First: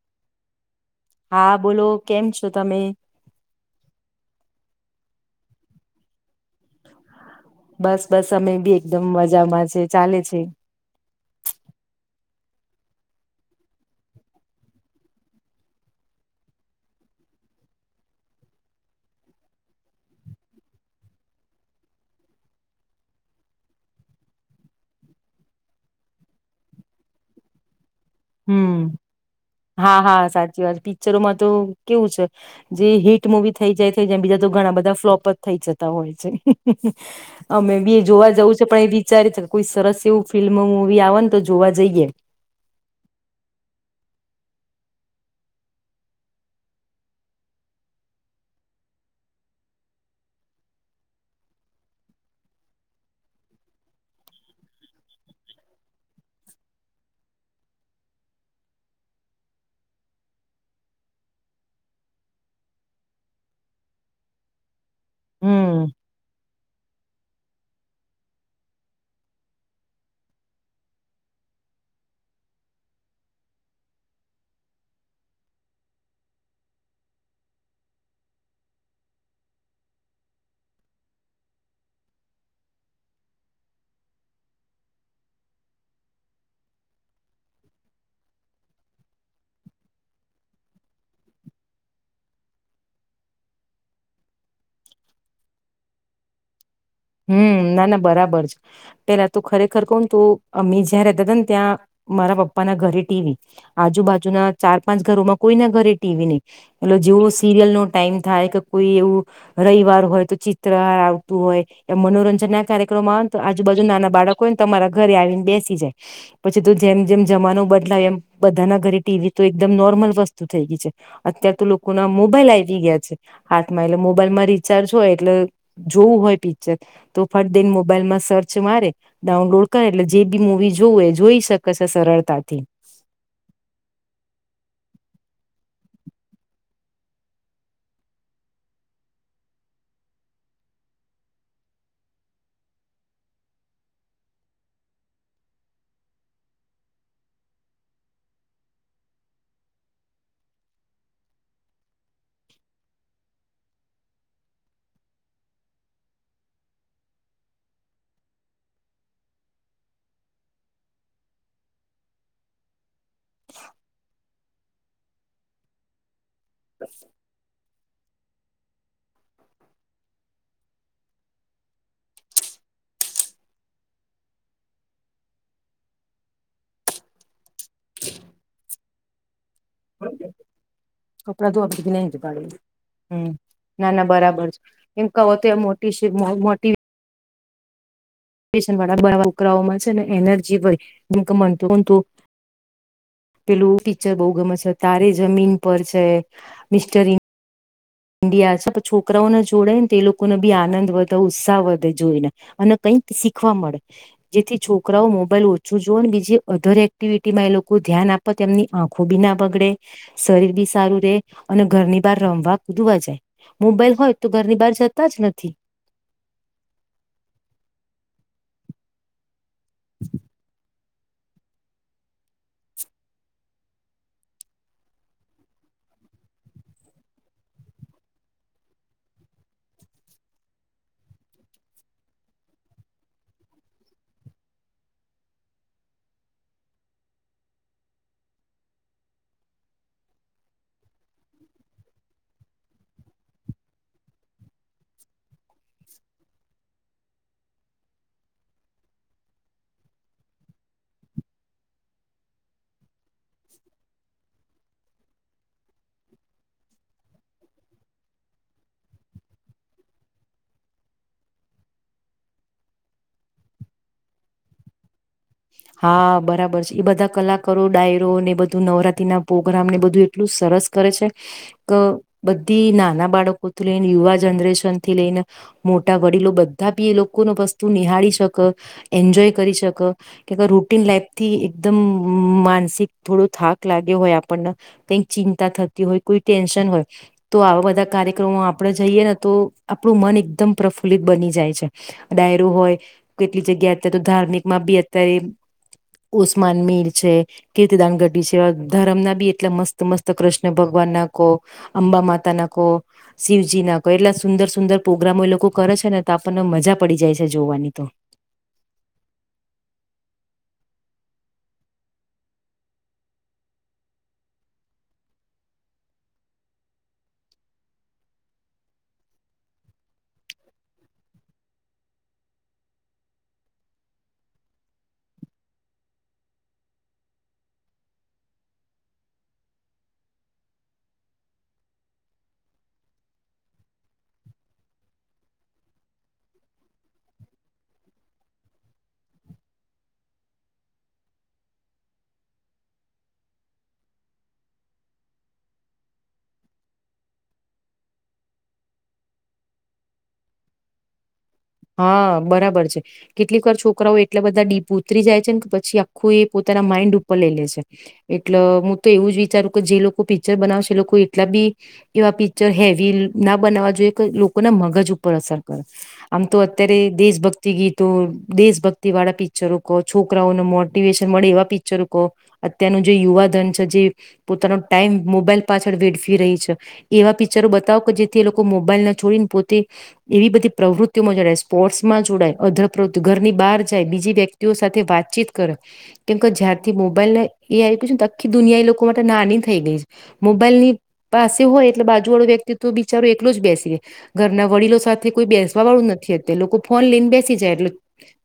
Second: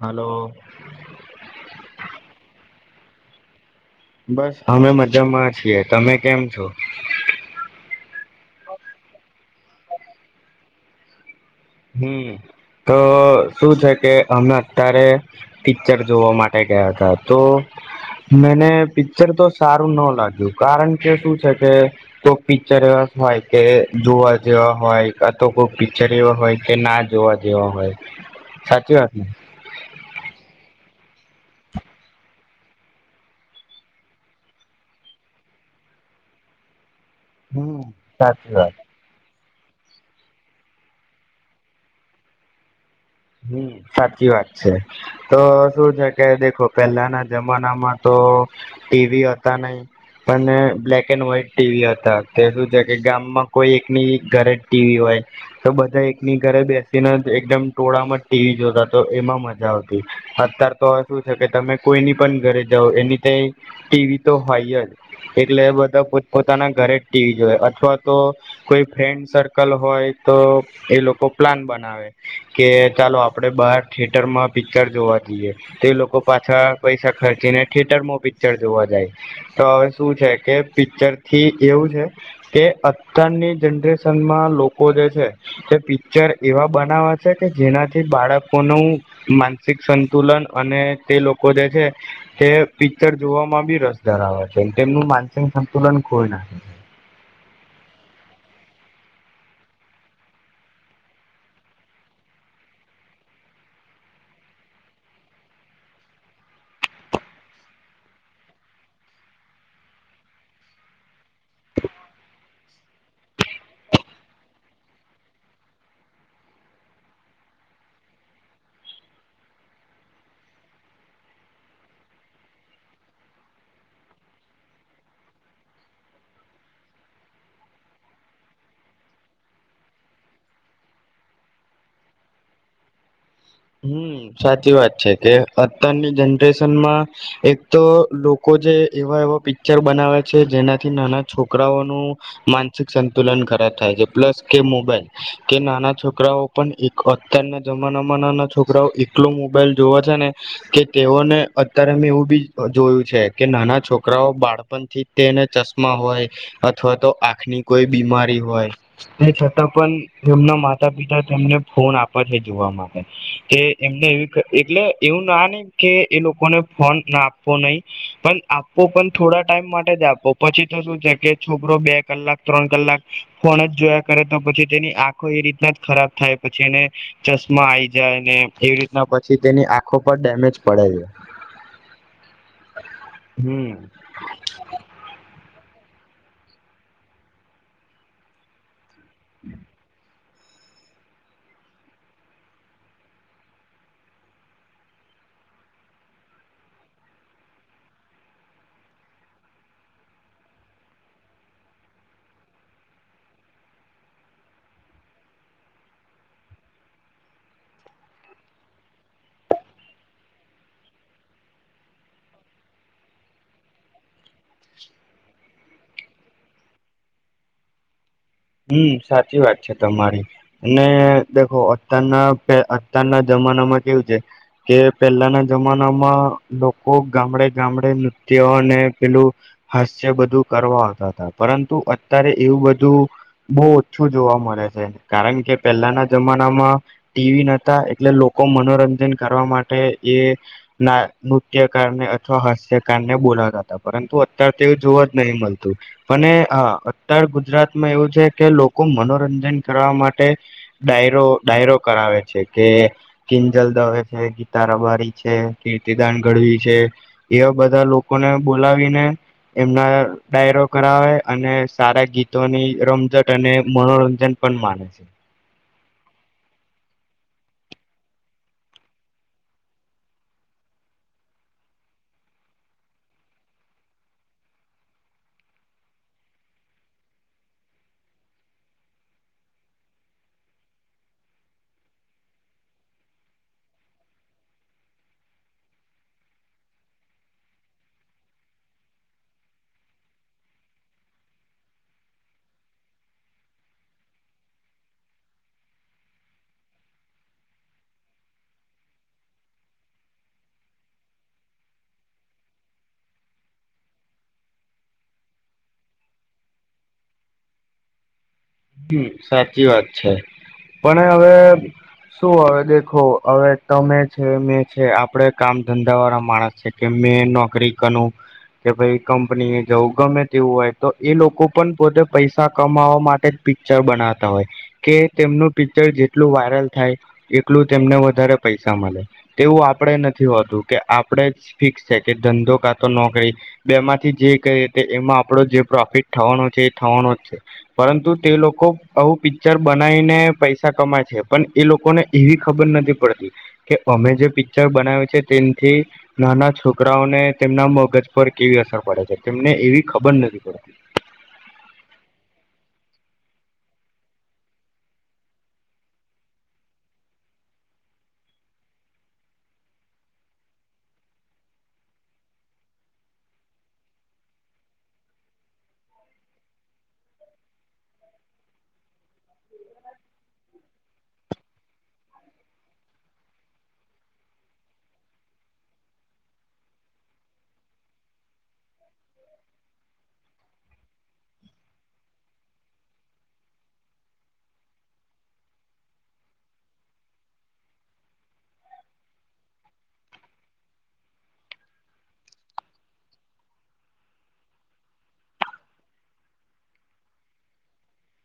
Hello હા બોલો કેમ છો તમે બસ અમે મજ્જમમાં છીએ તમે કેમ છો બસ બસ અમે બી એકદમ મજામાં છે ચાલે છે હમ તો શું છે કે અમે અત્યારે પિક્ચર જોવા માટે ગયા હતા તો મને પિક્ચર તો સારું ન લાગ્યું કારણ કે શું છે કે કોઈ પિક્ચર એવા હોય કે જોવા જેવા હોય ક તો કોઈ પિક્ચર એવા હોય તે ના જોવા જેવા હોય હમ સાચી વાત ને હા હા સાચી વાત ી પિક્ચરોમાં તો કેવું છે જે હિટ મુવી થઇ જાય છે બીજા તો ઘણા બધા ફ્લોપઅપ થઇ જતા હોય છે અમે હમ બી જોવા સાચી જવું છે વાત પણ એ વિચારી શક કોઈ સરસ એવું ફિલ્મ મુૂવી આવેને તો જોવા જઈએ હમ સાચી વાત છે તો શું છે કે દેખો પહેલાના જમાનામાં તો ટીવી હતા નહ પણ બ્લેક એન્ડ વ્હાઈટ ટીવી હતા તે શું છે કે ગામમાં કોઈ એકની ઘરે જ ટીવી હોય તો બધા એકની ઘરે બેસીને જ એકદમ ટોળામાં જ ટીવી જોતા તો એમાં મજા આવતી અત્યાર તો હવે શું છે કે તમે કોઈની પણ ઘરે જાઓ એની તો ટીવી તો હોય જ એટલે એ હમ બધા પોતાના ઘરે જ ટીવી જોય અથવા તો કોઈ ફ્રેન્ડ સર્કલ હોય તો એ લોકો પ્લાન બનાવે કે ચાલો આપડે બહાર થિયટર માં પિક્ચર જોવા જઈએ તો લોકો પાછા પૈસા ખર્ચીને થિયેટરમાં પિક્ચર જોવા જાય તો હવે શું છે કે પિક્ચર થી એવું છે કે અત્યારની જનરેશનમાં લોકો જે છે તે પિક્ચર એવા બનાવા કે જેનાથી બાળકોનુંું માનસિક સંતુલન અને તે લોકો જે છે તે પિક્ચર જોવામાં બી રસ ધરાવે છે તેમનું માનસિક સંતુલન ખઈ નાખ છે હમ ના ના બરાબર છે પેલા તો ખરેખર કહ તોું અમે જ્યાં રહેતા હતા ને ત્યાં મારા પપ્પા ના ઘરે ટીવી આજુબાજુ ના ચાર પાંચ ઘરોમાં કોઈના ઘરે ટીવી નહી એટલે જેવો સિરિયલ નો ટાઈમ થાય કે કોઈ એવું રવિવાર હોય તો ચિત્ર આવતું હોય એ મનોરંજન ના કાર્યક્રમો આવેય ને તો આજુબાજુ નાના બાળકો હોય ને તમારા ઘરે આવીને બેસી જાય પછી તો જેમ જેમ જમાનો બદલાવે એમ બધાના ઘરે ટીવી તો એકદમ નોર્મલ વસ્તુ થઈ ગઈ છે અત્યાર તો લોકો ના મોબાઈલ આવી ગયા છે હાથમાં એટલે મોબાઈલમાં રિચાર્જ હોય એટલે જોવું હોય પી તો ફરદેન મોબાઈલમાં સર્ચ મારે ડાઉનલોડ કરે એટલે જે બી મુવી જોવું એ જોઈ શકે છે સરળતાથી હમ સાચી વાત છે કે અત્યારની જનરેશનમાં એક તો લોકો જે એવા એવા પિક્ચર બનાવે છે જેનાથી નાના છોકરાઓનું માનસિક સંતુલન ખરાબ થાય છે પ્લસ કે મોબાઈલ કે નાના છોકરાઓ પણ અત્યારના જમાનામાં ના છોકરાઓ એટલો મોબાઈલ જોવા છે ને કે તેઓને અત્યારે મેં એવું બી જોયું છે કે નાના છોકરાઓ બાળપણ થી તેને ચશ્મા હોય અથવા તો આંખની કોઈ બીમારી હોય તે છતાં પણ એમના માતા પિતા તેમને ફોન આપે છે જોવા માટે કે એમને એવી એટલે એવું ના ને કે એ લોકો કોને ફોન ના આપવો નહી પણ આપો પણ થોડા ટાઈમ માટે જ આપો પછી તો શું છે કે છોકરો બે કલાક ત્રણ કલાક કોણ જ જોયા કરે તો પછી તેની આંખો એ રીતના જ ખરાબ થાય પછી એને ચશ્મા આઈ જાય ને એવી રીતના પછી તેની આંખો પર ડેમેજ પડે છે કપડા ધોવા બધી [unintelligible] હમ્મ હમ ના-ના બરાબર છે. એમ અત્યા મો [inaudible] પિશનવા [unintelligible] છે ને એને [unintelligible] પેલું પીચર બહુ ગમે છે તારે જમીન પર છે, મિસ્ટર ઈન્ ઇન્ડીયા છે. આ છોકરાઓને જોડે તે એ લોકોને બી આનંદ વધે, ઉત્સાહ વધે જોઈને, અને કંઈક શીખવા મળે. જેથી છોકરાઓ મોબાઈલ ઓછું જોવે અને બીજી અધર એક્ટિવિટીમાં એ લોકો ધ્યાન આપે. તેમની આંખો બી ના બગડે, શરીર બી સારું રે અને ઘરની બહાર રમવા દુવા જાય. મોબાઈલ હોય તો ઘરની બહાર જતા જ નથી. હમ્મ સાચી વાત છે તમારી. ને દેખો અત્યારના કે અત્યારના જમાનામાં કેવું છે કે પેલાના જમાનામાં લોકો ગામડે-ગામડે નૃત્યોને પેલું હાસ્ય બધું કરવા આવતા તા, પરંતુ અતારે એવું બધું બહું ઓછું જોવા મળે છે, કારણ કે પહેલાના જમાનામાં ટીવી નતા એટલે લોકો મનોરંજન કરવા માટે એ ના નૃત્યકારને અથવા હાસ્યકારને બોલાવતા તા, પરંતુ અત્યાર તો જોવા જ નહીં મલતું, અને અહ અતર ગુજરાતમાં એવું છે કે લોકો મનોરંજન કરવા માટે ડાયરો-ડાયરો કરાવે છે, કે કિંજલ દવે છે, ગીતા રબારી છે, કીર્તિદાન ગઢવી છે એવા બધા લોકોને બોલાવીને એમના ડાયરો કરાવે અને સારા ગીતોની રમજટ અને મનોરંજન પણ માણે છે. હા બરાબર છે. એ બધા કલાકારો ડાયરો ને એ બધું નવરાત્રી ના પોગ્રામને બધું એટલું સરસ કરે છે, ક બધી નાના બાળકોથી લઈને યુવા જનરેશન થી લઈને મોટા વડીલો બધા બી એ લોકોનો વસ્તુ નિહાળી શક, એન્જોય કરી શક કે ભઈ રૂટીન લાઈફથી એકદમ મમ માનસિક થોડો થાક લાગ્યો હોય આપણને, કંઈક ચિંતા થતી હોય, કોઈ ટેન્શન હોય, તો આવા બધા કાર્યક્રમો આપણે જઈએ ને તો આપણું મન એકદમ પ્રફુલ્લિત બની જાય છે. ડાયરો હોય કેટલીક જગ્યા અત્યારે તો ધાર્મિકમાં બી કરે, ઉસ્માન મીર છે, કીર્તિદાન ગઢડી છે, ધરમના બી એટલા મસ્ત-મસ્ત કૃષ્ણ ભગવાન ના કહો, અંબા માતા ના કહો, શિવજી ના, એટલા સુંદર-સુંદર પોગ્રામો એ લોકો કરે છે ને તો આપણને મજા પડી જાય છે જોવાની તો. હમ્મ સાચી વાત છે. પણ હવે શું હવે દેખો હવે તમે છે, મેં છે, આપણે કામ ધંધા વાળા માણસ છે, કે મેં નોકરી કરું કે ભઈ કંપની એ જવું ગમે તેવું હોય તો એ લોકો પણ પોતે પૈસા કમાવા માટે પિક્ચર બનાવતા હોય, કે તેમનું પિક્ચર જેટલું વાયરલ થાય એટલું તેમને વધારે પૈસા મલે. તેવું આપણે નથી હોતું કે આપણે જ ફિક્સ છે કે ધંધો કાતો નોકરી, બેમાંથી જે ક તે એમાં આપણો જે પ્રોફિટ થવાનો છે એ થવાનો જ છે, પરંતુ તે લોકો આવું પિક્ચર બનાવીને પૈસા કમાય છે. પણ એ લોકોને એવી ખબર નથી પડતી કે અમે જે પિક્ચર બનાવ્યું છે તેથી નાના છોકરાઓને તેમના મગજ પર કેવી અસર પડે છે, તેમને એવી ખબર નથી પડતી. હા બરાબર છે. કેટલીક વાર છોકરાઓ એટલા બધા ડીપ ઉતરી જાય છેને કે પછી આખું એ પોતાના માઇન્ડ ઉપર લઈ લે છે, એટલ હું તો એવું જ વિચારું કે જે લોકો પિક્ચર બનાવશે એ લોકો એટલા બી એવા પિક્ચર હેવી ના બનાવવા જોઈએ કે લોકોના મગજ ઉપર અસર કરે. આમ તો અત્યારે દેશભક્તિ ગીતો, દેશભક્તિ વાળા પિક્ચરો કહો, છોકરાઓને મોટિવેશન મળે એવા પિક્ચરો કહો, અત્યારનું જે યુવાધન છે જે પોતાનો ટાઈમ મોબાઈલ પાછળ વેડફી રહી છે, એવા પિક્ચરો બતાવો કે જેથી એ લોકો મોબાઈલ ના છોડીને પોતે એવી બધી પ્રવૃત તિમાં જોડાય, સ્પોર્ટ્સમાં જોડાય, અધપ્રવૃતિ, ઘરની બહાર જાય, બીજી વ્યક્તિઓ સાથે વાતચીત કરે, કેમકે જ્યારથી મોબાઈલને એ આવી છે, આખી દુનિયા એ લોકો માટે નાની થઈ ગઈ છે. મોબાઈલ ની પાસે હોય એટલે બાજુ વાળું વ્યક્તિત્વ તો બિચારો એકલો જ બેસી રહે. ઘરના વડીલો સાથે કોઈ બેસ વાવાળું નથી અત્યારે, લોકો ફોન લઈને બેસી જાય એટલે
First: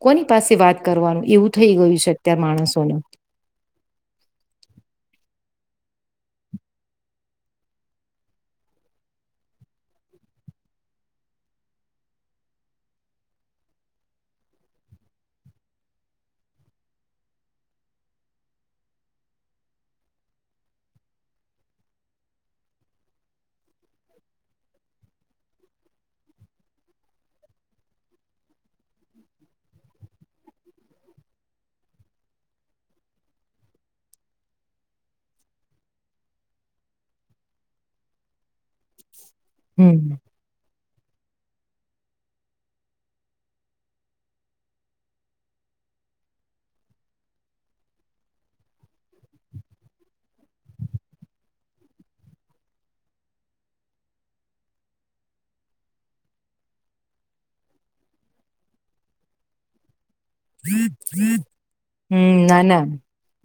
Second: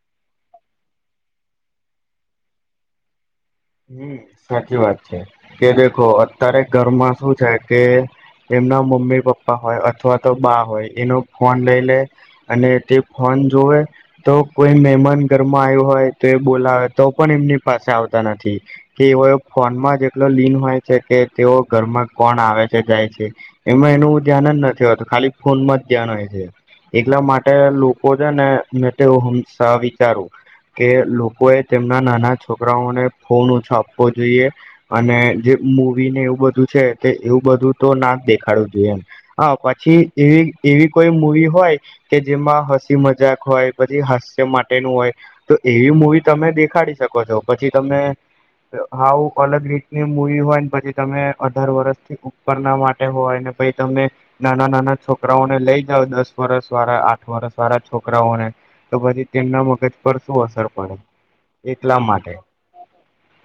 કોની પાસે વાત કરવાનું એવું થઈ ગયેલું છે અત્યારે માણસોને. હમ્મ સાચી વાત છે, કે દેખો અત્યારે ઘરમાં શું છે કે એમના મમ્મી પપ્પા હોય અથવા તો બા હોય એનો ફોન લઈ લે, અને તે ફોન જોવે તો કોઈ મહેમાન ઘરમાં આયું હોય તે બોલાવે તો પણ એમની પાસે આવતા નથી. કે એવો ફોનમાં જ એટલો લીન હોય કે કે તેઓ ઘરમાં કોણ આવે છે, જાય છે, એમાં એનું ધ્યાન જ નથી હોતું. ખાલી ફોનમાં જ ધ્યાન હોય છે. એટલા માટે લોકો છે ને [unintelligible] વિચારું કે લોકો એ તેમના નાના છોકરાઓને ફોન ઓછો આપવો જોઈએ, અને જે મૂવી ને એવું બધું છે તે એવું બધું તો ના જ દેખાડવું જોઈ એમ. હા પછી હમ એવી-એવી કોઈ મુવી હોય કે જેમાં હસી મજાક હોય, પછી હાસ્ય માટેનું હોય, તો એવી મુવી તમે દેખાડી શકો છો. પછી તમે અહ આવું અલગ રીતની મુવી હોય ને પછી તમે અઢાર વરસથી ઉપરના માટે હોય ને પહી તમે નાના-નાના છોકરાઓને લઈ જાવ, દસ વરસ વાળા, આઠ વરસ વાળા છોકરાઓને તો પછી તેમના મગજ પર શું અસર પડે એટલા માટે હમ્મ ના, ના.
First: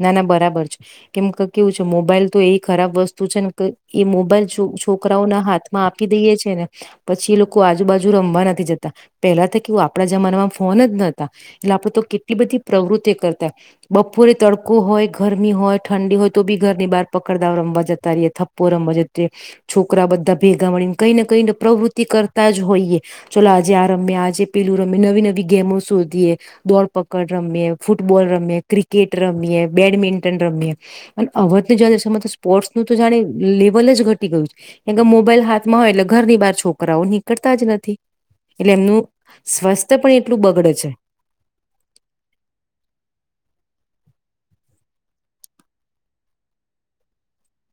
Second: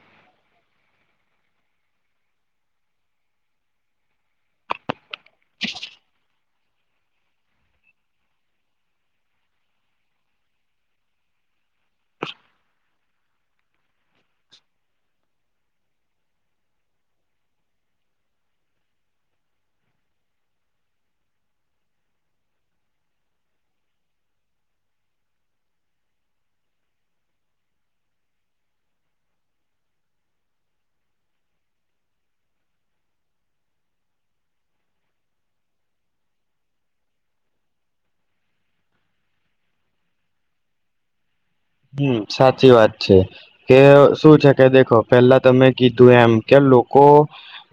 ના, ના બરાબર છે. કેમ કે કેવું છે મોબાઈલ તો એ ખરાબ વસ્તુ છે ને ક એ મોબાઈલ છો છુ છોકરાઓના હાથમાં આપી દઈએ છી છે ને પછી એ લોકો આજુબાજુ રમવા નથી જતા. પેલા તો કેવું આપડા જમાનામાં ફોન જ નતા. એટલે આપડે તો કેટલી બધી પ્રવૃત્તિ કરતા, બપોરે તડકો હોય, ઘરમી હોય, ઠંડી હોય તો બી ઘરની બહાર પકડ દાલ રમવા જતા રયે, થપ્પો રમવા જતે, છોકરા બધા ભેગા મળીને કઈ ને કઈ ને પ્રવૃત્તિ કરતા જ હોઈએ, ચલો આજે આ રમીએ, આજે પેલું રમીએ, નવી-નવી ગેમો શોધીએ. દોડપકડ રમીએ, ફૂટબોલ રમીએ, ક્રિકેટ રમીએ, બેડમિન્ટન રમીએ, અને [unintelligible] તો સ્પોર્ટ્સ નું તો જાણે લેવલ જ ઘટી ગયું છે, કેમ કે મોબાઈલ હાથમાં હોય એટલે ઘરની બાર છોકરાઓ નીકળતા જ નથી, એટલે એમનું સ્વાસ્થ્ય પણ એટલું બગડે છે. હમ્મ સાચી વાત છે. કે શું છે કે દેખો પેલા તમે કીધું એમ કે લોકો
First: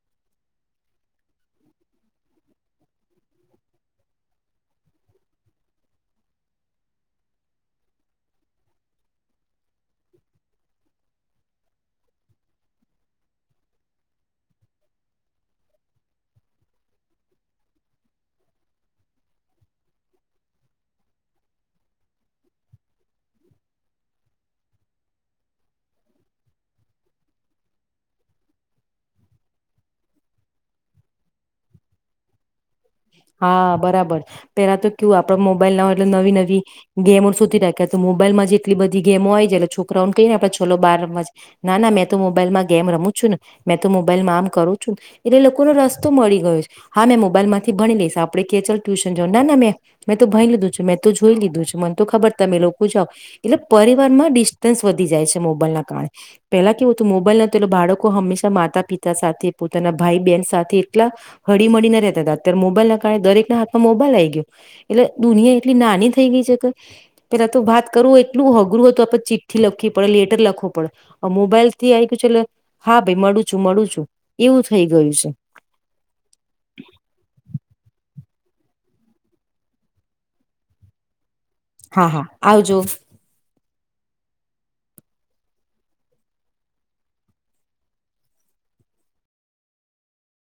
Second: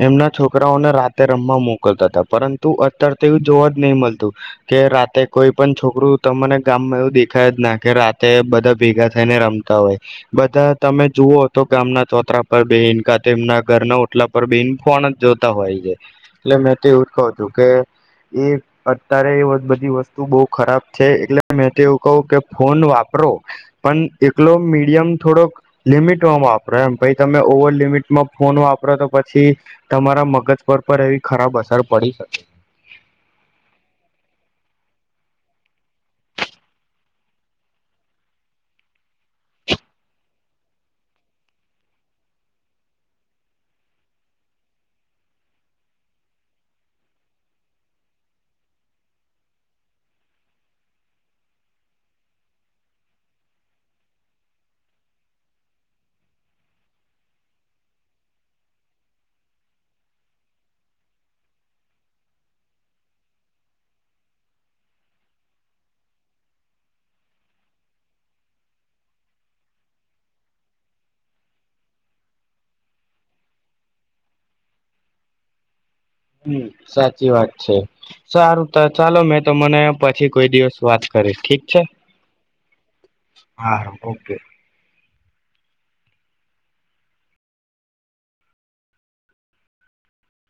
એમના છોકરાઓને રાતે રમવા મોકલતા તા, પરંતુ અત્યાર તો એવું જોવા જ નહી મલતું, કે રાતે કોઈ પણ છોકરું તમને ગામમાં એવું દેખાય જ ના કે રાતે બધા ભેગા થઈને રમતા હોય, બધા તમે જુઓ તો કે ગામના ચોતરા પર બેહીન કાં તેમના ઘરના ઓટલા પર બેહીન ફોન જ જોતા હોય છે, એટલે મેં તો એવું જ કહું છું કે એ અત્યારે એ વસ બધી વસ્તુ બહું ખરાબ છે, એટલે મે તો એવું કહું કે ફોન વાપરો પણ એટલો મીડિયમ થોડોક લિમિટમાં વાપરો એમ, પહી તમે ઓવર લિમિટમાં ફોન વાપરો તો પછી તમારા મગજ પર પણ એવી ખરાબ અસર પડી શકે. હા બરાબર. પેલા તો કેવું આપડે મોબાઈલ ના હોય એટલે નવી-નવી ગેમો સુધી રાખ્યા તો મોબાઈલમાં જેટલી બધી ગેમો હોય છે એટલે છોકરાઓને કહીને આપડે ચલો બહાર રમવા જઈ, ના, ના મેં તો મોબાઈલમાં ગેમ રમું છું ને, મેં તો મોબાઈલમાં આમ કરું છું, એટલે લોકોનો રસ્તો મળી ગયો છે. હા મેં મોબાઈલમાંથી ભણી લઈશ. આપડે કે ચાલ ટ્યુશન જાવાનું, ના, ના મેં મેં તો ભણી લીધું છે, મેં તો જોઈ લીધું છે, મને તો ખબર તમે લોકો જાઓ, એટલે પરિવાર માં ડિસ્ટન્સ વધી જાય છે મોબાઈલ ના કારણે. પેલા કેવું હતું મોબાઈલ નતા એ બાળકો હંમેશા માતા પિતા સાથે પોતાના ભાઈ બહેન સાથે એટલા હળીમળીને રહેતા તા અત્યારે મોબાઈલ ના કારણે દરેક ના હાથમાં મોબાઈલ આઈ ગયો, એટલે દુનિયા એટલી નાની થઈ ગઈ છે કે પેલા તો વાત કરવું એટલું અઘરું હતું. આપણે ચીઠ્ઠી લખવી પડે, લેટર લખવો પડો. હવે મોબાઈલ થી આઈથી તો ચલો હા ભાઈ મળું છું-મળું છું એવું થઈ ગયું છે. હમ સાચી વાત છે. સારું તો ચાલો મેં તો મને પછી કોઈ દિવસ વાત કરીશ. ઠીક છે હા-હા આવજો. હા ઓકે